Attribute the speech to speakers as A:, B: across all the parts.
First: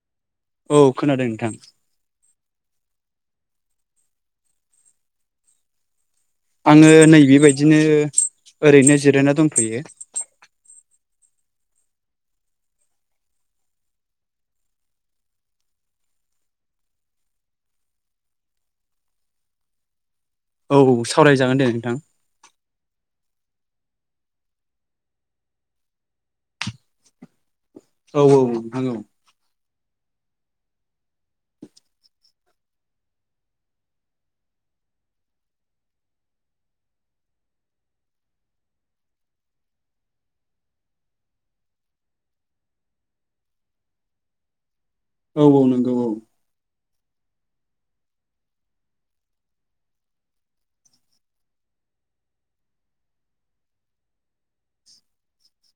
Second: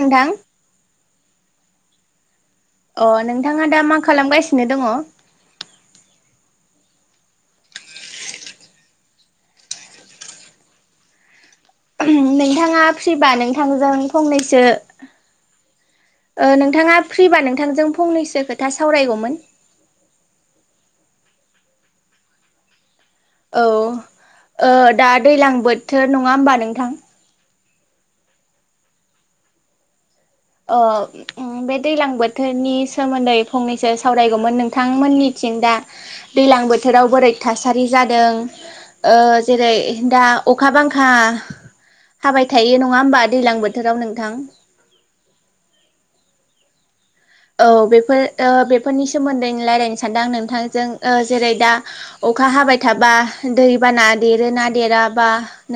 A: नोंथां
B: औ खोनादों नोंथां।
A: अ नोंथाङा दा मा खालामगासिनो दङ?
B: आङो नै बेबायदिनो ओरैनो जिरायना दंथयो
A: नोंथाङा फ्रिबा नोंथजों फंनैसो नोंथाङा फ्रिबा नोंथांजों फंनैसो खोथा सावरायगौमोन
B: औ औ सावरायजागोन दे नोंथां
A: औ ओ दा दैलां बोथोर नङा होमबा नोंथां
B: औ औ आङौ
A: अ बे दैलां बोथोरनि सोमोन्दै फंनैसो सावरायगौमोन नोंथांमोननिथिं दा दैलां बोथोराव बोरै थासारि जादों ओ जेरै दा अखा बांखा हाबाय थायो नङा होमबा दैलां बोथोराव नोंथां
B: औ औ नंगौ औ
A: औ बेफोर ओ बेफोरनि सोमोन्दै रायज्लायनो सानदोंं नोंथांजों ओ जेरै दा अखा हाबाय थाबा दैबाना देरोना देरा बा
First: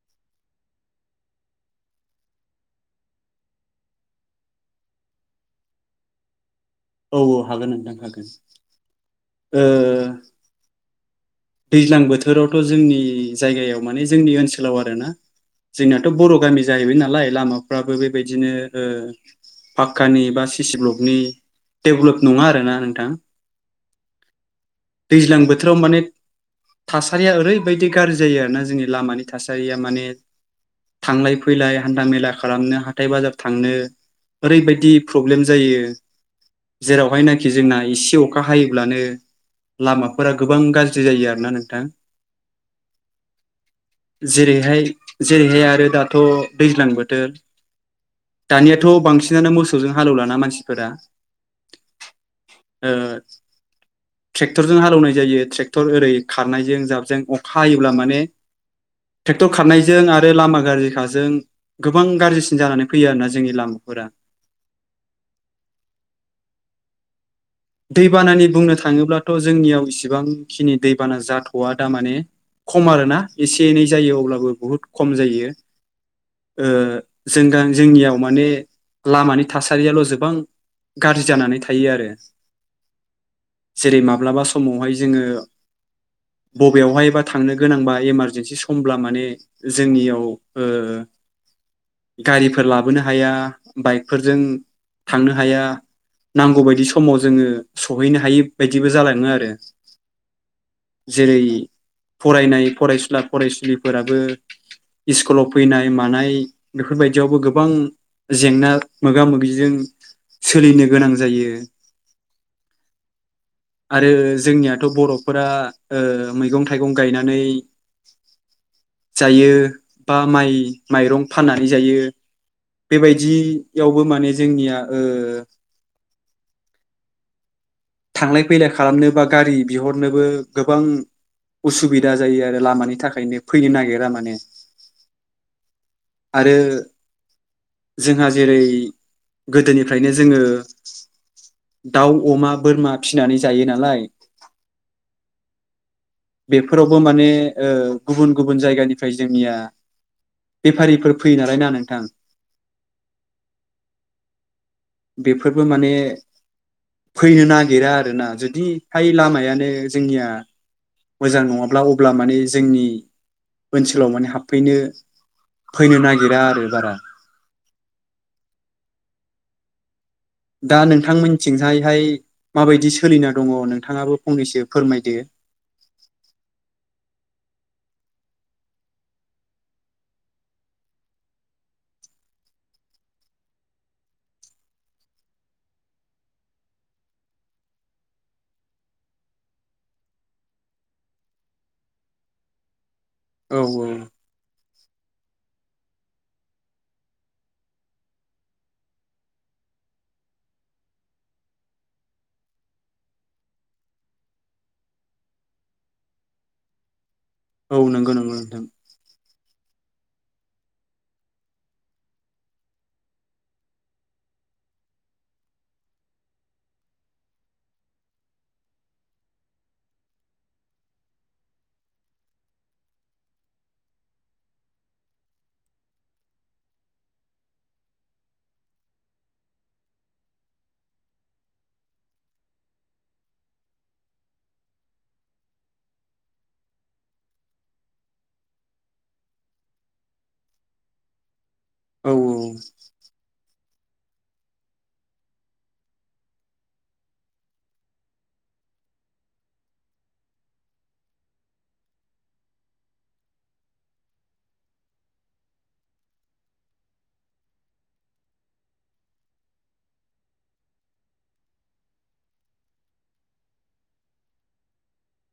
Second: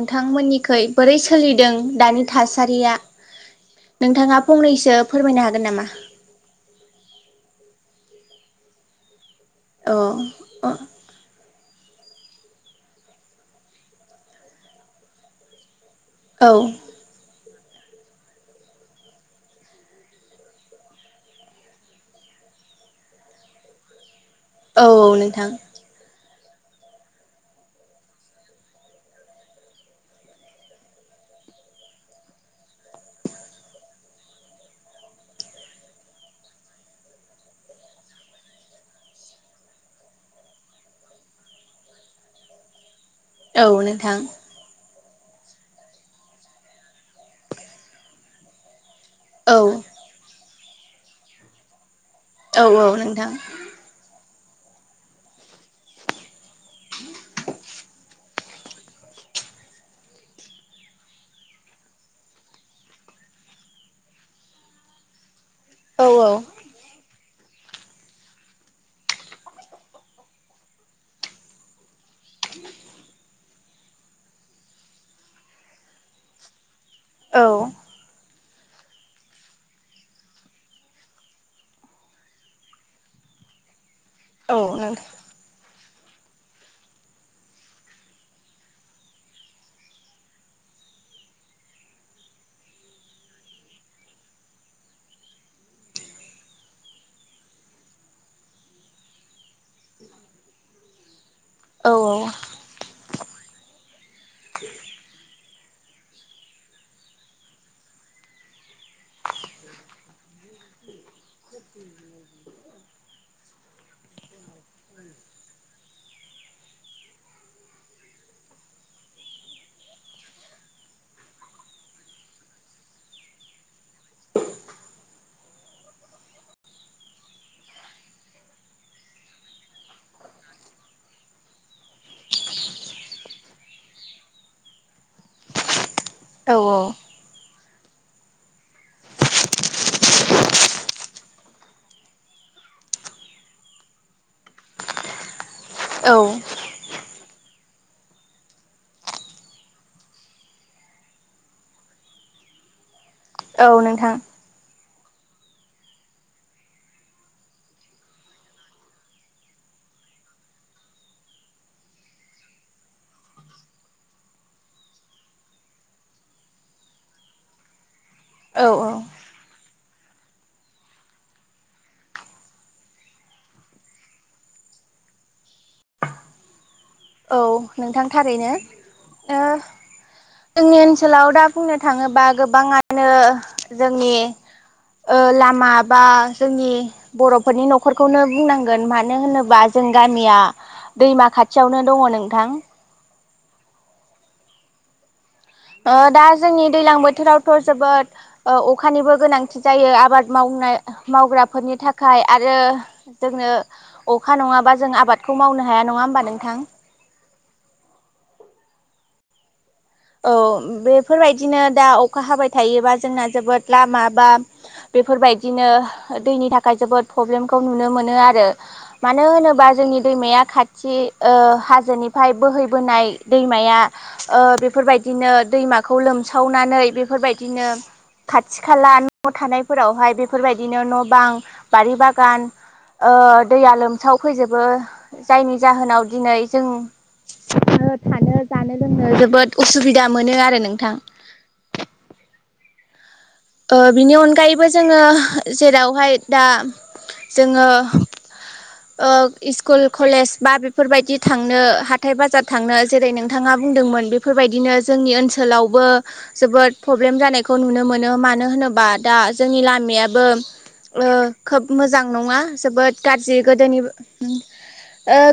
A: नोंथांमोननिखुइ बोरै सोलिदों दानि थासारिया नोंथाङा फंनैसो फोरमायनो हागोन नामा
B: औ औ हागोन नोंथां हागोन ओ
A: अ अ
B: दैज्लां बोथोरावथ' जोंनि जायगायाव माने जोंनि ओनसोलाव आरोना जोंनियाथ' बर'
A: औ
B: गामि जाहैबाय नालाय लामा फ्राबो बेबायदिनो पाक्कानि बा सिसि ब्लकनि डेभलप नङा आरोना नोंथां
A: औ
B: दैज्लां
A: नोंथां
B: बोथोराव माने थासारिया ओरैबायदि गाज्रि जायो आरोना जोंनि लामानि थासारिया माने थांलाय फैलाय हान्था मेला खालामनो हाथाय बाजार थांनो ओरैबायदि प्रब्लेम जायो जेरावहायनाखि जोंना एसे अखा हायोब्लानो लामाफोरा गोबां गाज्रि जायो आरो ना नोंथां
A: औ नोंथां
B: जेरैहाय जेरैहाय आरो दाथ' दैज्लां बोथोर दानिया थ' बांसिनानो
A: औ
B: मोसजों हालौ लाना मानसि फोरा
A: औ औ नोंथां
B: ट्रेक्टरजों हालौनाय जायो ट्रेक्टर ओरै खारनायजों जाबजों अखा हायोब्ला माने ट्रेक्टर खारनायजों आरो लामा गाज्रिखाजों गोबां गाज्रिसिन जानानै फैयो आरोना जोंनि लामाफोरा
A: औ औ
B: दैबानानि बुंनो थाङोब्लाथ' जोंनियाव इसिबांखिनि दैबाना जाथ' आ दा माने खम आरो ना एसे एनै जायो अब्लाबो बुहुद खम जायो
A: औ
B: जों गां जोंनियाव माने लामानि थासारियाल' गोबां गाज्रि जानानै थायो आरो जेरै माब्लाबा समावहाय
A: नोंथां
B: जोङो बबेयावहायबा थांनो गोनांबा इमारजेेनसि समब्ला माने जोंनियाव गारिफोर लाबोनो हाया बाइकफोरजों थांनो ह नांगौ बायदि समाव जोङो सहैनो हाय बायदिबो जालाङो आरो जेरै
A: औ
B: फरायनाय फरायसुला फरायसुलिफोराबो स्कुलाव फैनाय मानाय बेफोरबायदियावबो गोबां जेंना मोगा मोगिजों सोलिनो गोनां जायो आरो जोंनियाथ' बर'फोरा मैगं थाइगं गायनानै जायो बा माइ माइरं फाननानै जायो बेबायदि बेयावबो माने जोंनिया थांलाय फैलाय खालामनो बा गारि बिहरनोबो गोबां उसुबिदा जायो आरो लामानि थाखायनो फैनो नागिरा माने
A: औ
B: आरो जोंहा जेरै गोदोनिफ्रायनो जोङो दाउ अमा बोरमा फिसिनानै जायो नालाय
A: औ
B: बेफोरावबो माने गुबुन गुबुन जायगानिफ्राय जोंनिया बेफारिफोर फैयो नालायनाा नोंथां
A: औ नोंथां
B: बेफोरबो माने फैनो नागिरा आरोना जुदिहाय लामायानो जोंनिया मोजां नङाब्ला अब्ला माने जोंनि ओनसोलाव माने हाबफैनो फैनो नागिरा आरो बारा
A: औ औ
B: दा नोंथांमोनथिंहायहाय माबायदि सोलिना दङ नोंथाङाबो फंनैसो फोरमायदो
A: औ नोंथां थारैनो जोंनि ओनसोलाव दा बुंनो थाङोबा गोबाङानो जोंनि लामा बा जोंनि बर'फोरनि न'खरखौनो बुंनांगोन मानो होनोबा जों गामिया दैमा खाथियावनो दङ नोंथां
B: औ औ
A: दा जोंनि दैलां बोथोरावथ' जोबोद अखानिबो गोनांथि जायो आबाद मावनाय मावग्राफोरनि थाखाय आरो जोंनो अखा नङाबा जों आबादखौ मावनो हाया नङा होमबा नोंथां
B: औ नंगौ नंगौ नोंथ
A: औ बेफोरबायदिनो दा अखा हाबाय थायोबा जोंना जोबोद लामा बा बेफोरबायदिनो दैनि थाखाय जोबोद प्रब्लेमखौ नुनो मोनो आरो मानो होनोबा जोंनि दैमाया खाथि हाजोनिफ्राय बोहैबोनाय दैमाया बे बेफोरबायदिनो दैमाखौ लोमसावनानै बेफोरबायदिनो खाथि खाला न' थानायफोरावहाय बेफोरबायदिनो न' बां बारि बागान दैया लोमसावफैजोबो जायनि जाहोनाव दिनै जों थानो जानो लोंनो जोबोद उसुबिदा मोनो आरो नोंथां
B: औ औ
A: बिनि अनगायैबो जोङो जेरावहाय दा जोङो स्कुल कलेज बा बेफोरबायदि थांनो हाथाय बाजार थांनो जेरै नोंथाङा बुंदोंमोन बेफोरबायदिनो जोंनि ओनसोलावबो जोबोद प्रब्लेम जानायखौ नुनो मोनो मा मानो होनोबा दा जोंनि लामायाबो खोब मोजां नङा जोबोद गाज्रि गोदोनि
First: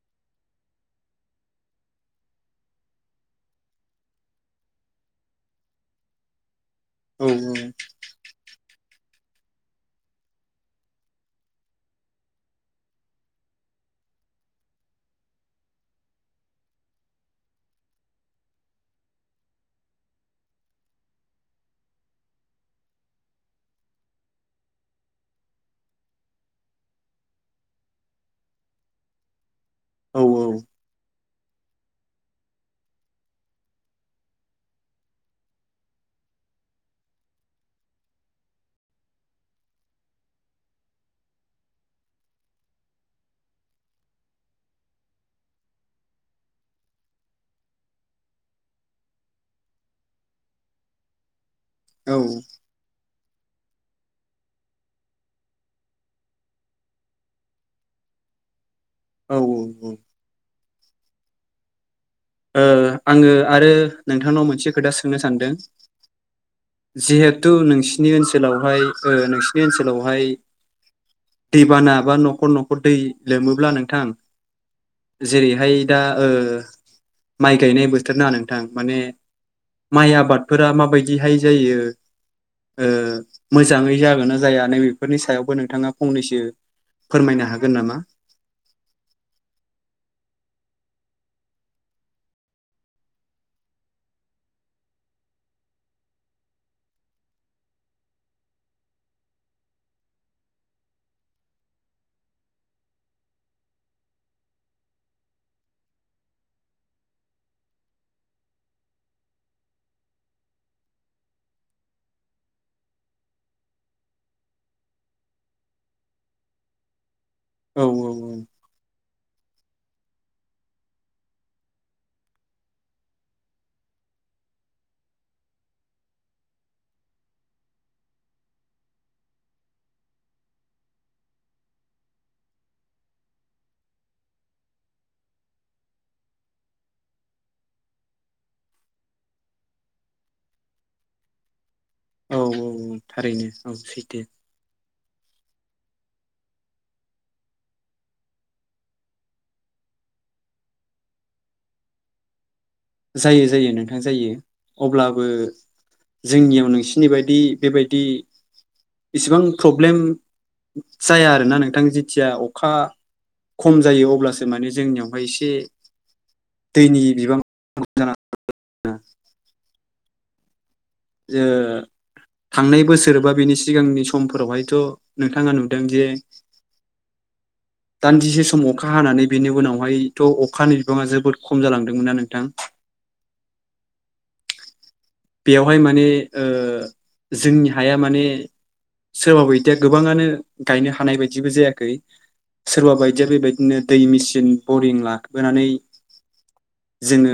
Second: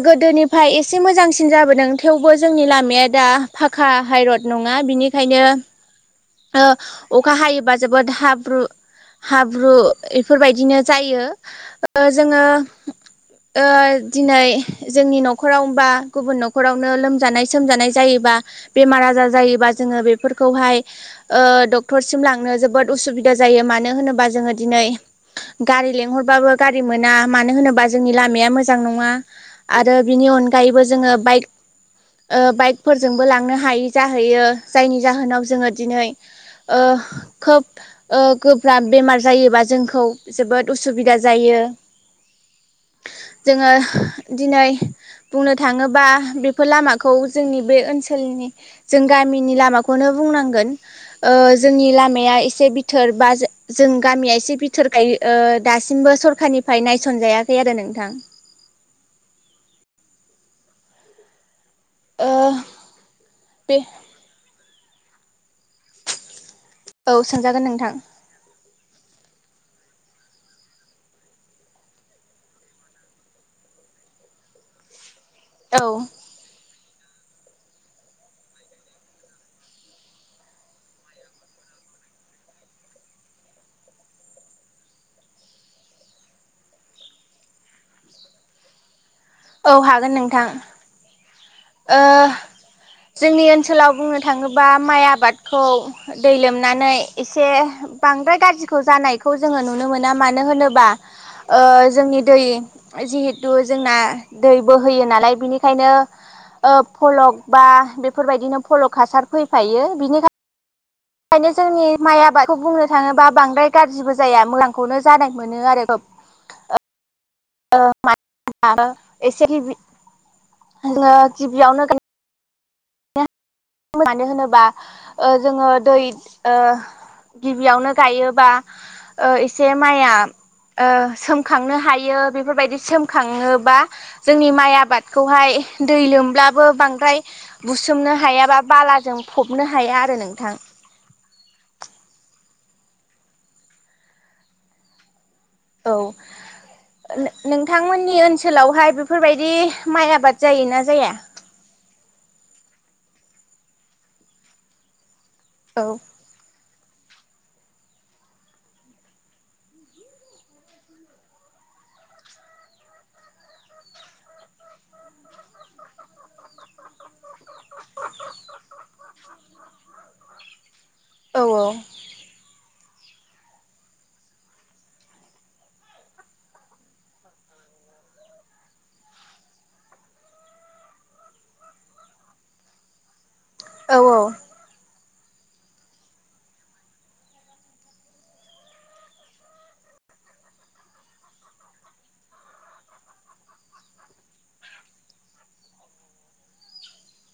A: गोदोनिफ्राय एसे मोजांसिन जाबोदों थेवबो जोंनि लामाया दा फाखा हाइरड नङा बिनिखायनो
B: औ
A: अखा हायोबा हाब्रु हाब्रु बेफोरबायदिनो जायो जोङो दिनै जोंनि न'खरावबा गुबुन न'खरावनो लोमजानाय सोमजानाय जायोबा बेमार आजार जायोबा जोङो बेफोरखौहाय डक्टरसिम लांनो जोब जोबोद उसुबिदा जायो मानो होनोबा जोङो दिनै गारि लेंंहरबाबो गारि मोना मानो होनोबा जोंनि लामाया मोजां नङा आरो
B: औ
A: बिनि अनगायैबो जोङो बाइक बाइकफोरजोंबो लांनो हायि जाहैयो जायनि जाहोनाव जोङो दिनै खोब गोब्राब बेमार जायोबा जोंखौ जोबोद उसुबिदा जायो जोङो दिनै बुंनो थाङोबा बेफोर लामाखौ जोंनि बे ओनसोलनि जों गामिनि लामाखौनो बुंनांगोन जोंनि
B: औ
A: इसे बिथोर बा जों गामिया एसे बिथोर गायो दासिमबो सरखारनिफ्राय नायसनजायाखै आरो नोंथां
B: औ औ औ
A: ओ
B: आङो आरो
A: बे
B: नोंथांनाव मोनसे खोथा सोंनो सानदों
A: औ
B: जिहेथु
A: सोंजागोन नोंथां
B: नोंसिनि ओनसोलावहाय नोंसिनि ओनसोलावहाय दैबाना बा न'खर न'खर दै लोमोब्ला नोंथां
A: औ
B: जेरैहाय दा माइ गायनाय बोथोर ना नोंथां माने माइ आबादफोरा माबायदिहाय जायो मोजाङै जागोन ना जाया नैबेफोरनि सायावबो नोंथाङा फंनैसो फोरमायनो हागोन नामा
A: औ हागोन नोंथां जोंनि ओनसोलाव बुंनो थाङोबा माइ आबादखौ दै लोमनानै एसे बांद्राय गाज्रिखौ जानायखौ जोङो नुनो मोना मानो होनोबा जोंनि दै जिहेथु जोंना दै बोहयो नालाय बिनिखायनो फलक बा बेफोरबायदिनो फलक हासार फैफायो बिनिखायनो। बे ओंखायनो जोंनि माइ आबादखौ बुंनो थाङोबा बांद्राय गाज्रिबो जाया मोजांखौनो जानाय मोनो आरो।
B: औ औ
A: [unintelligible] एसे गिबि जोङो गिबियावनो मानो होनोबा जोङो दै गिबियावनो गायोबा एसे माइआ सोमखांनो हायो बेफोरबायदि सोमखाङोबा जोंनि माइ आबादखौहाय दै लोमब्लाबो बांद्राय बुसोमनो हायाबा बालाजों फबनो हाया आरो नोंथां
B: औ औ औ थारैनो औ सैथो
A: औ नोंथांमोननि ओनसोलावहाय बेफोरबायदि माइ आबाद जायोना जाया?
B: जायो जायो नोंथां जायो अब्ला
A: औ
B: जोंनियाव नोंसि सिनि बायदि बेबायदि इसेबां प्रब्लेम जाया आरोना नोंथां जेथिया अखा खम जायो अब्लासो माने जोंनियावहाय एसे दैनि बिबांआ [unintelligible]
A: औ
B: थांनाय बोसोर सोरबा बेनि सिगांनि समफोरावहायथ' नोंथाङा नुदों जे दान्दिसे सम अखा हानानै बेनि उनावहायथ' अखानि बिबाङा जोबोद खम जालांदोंमोनना नोंथां।
A: औ
B: बेयावहाय माने जोंनि हाया माने सोरबा बायदिया गोबाङानो गायनो हानाय बायदिबो जायाखै सोरबा बायदिया बेबायदिनो दै मेचिन बरिं लाबोनानै जोङो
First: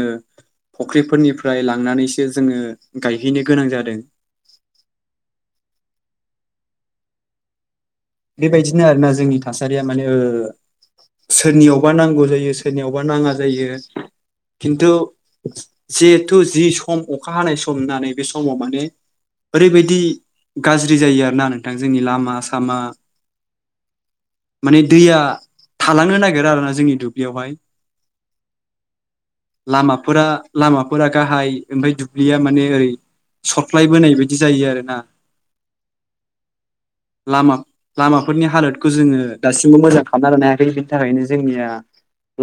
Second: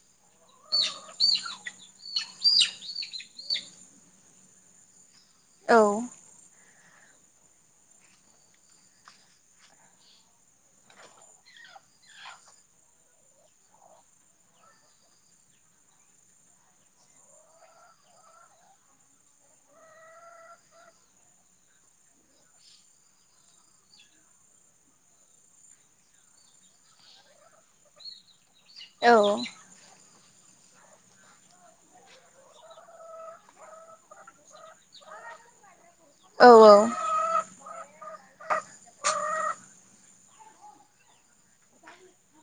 B: फुख्रिफोरनिफ्राय लांनानैसो जोङो गायहैनो गोनां जादों।
A: औ।
B: बेबायदिनो आरोना जोंनि थासारिया माने सोरनियावबा नांगौ जायो सोरनियावबा नाङा जायो खिन्थु जिहेथु जि सम अखा हानाय सम होननानै बे समाव माने ओरैबायदि गाज्रि जायो आरोना नोंथां जोंनि लामा सामा माने दैया थालांनो नागिर आरोना जोंनि दुब्लियावहाय।
A: औ
B: लामाफोरा लामाफोरा गाहाय ओमफ्राय दुब्लिया माने ओरै सरफ्लायबोनाय बायदि जायो आरो ना।
A: औ औ
B: नि हालोदखौ जोङो दासिमबो मोजां खालामना ल हायाखै बिनि थाखायनो जोंनिया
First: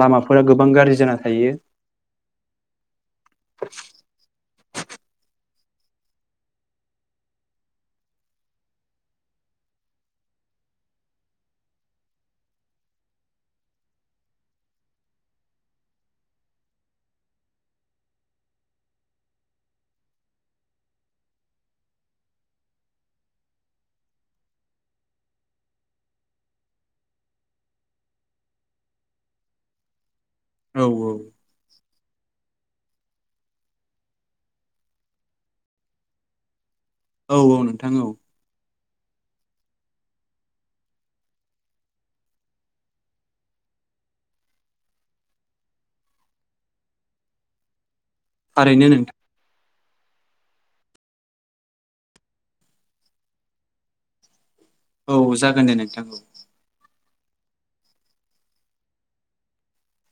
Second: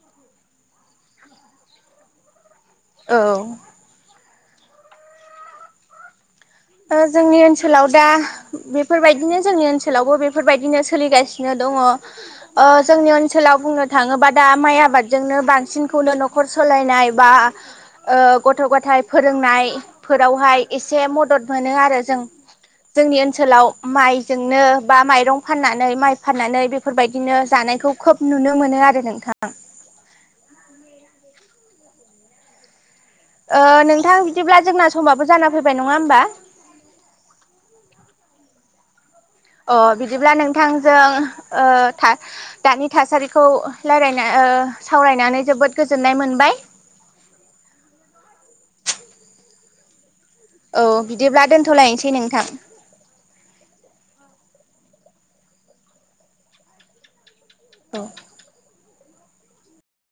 B: लामाफोरा गोबां गाज्रि जाना थायो।
A: औ जोंनि ओनसोलाव दा बेफोरबायदिनो जोंनि ओनसोलावबो बेफोरबायदिनो सोलिगासिनो दङ जोंनि ओनसोलाव बुंनो थाङोबा दा माइ आबादजोंनो बांसिनखौनो न'खर सालायनाय बा गथ' गथाय फोरोंनायफोरावहाय एसे मदद जों जोंनि ओनसोलाव माइजोंनो बा माइरं फाननानै माइ फाननानै बेफोरबायदिनो जानायखौ खोब नुनो मोनो आरो नोंथां
B: औ औ
A: नोंथां बिदिब्ला जोंना समाबो जाना फैबाय नङा होमबा।
B: औ औ नोंथां औ
A: अ बिदिब्ला नोंथांजों दानि थासारिखौ रायलायना सावरायनानै जोबोद गोजोननाय मोनबाय।
B: ओरैनो नों
A: औ बिदिब्ला दोनथ'लायनोसै नोंथां।
B: औ जागोन दे नोंथांखौ
A: अ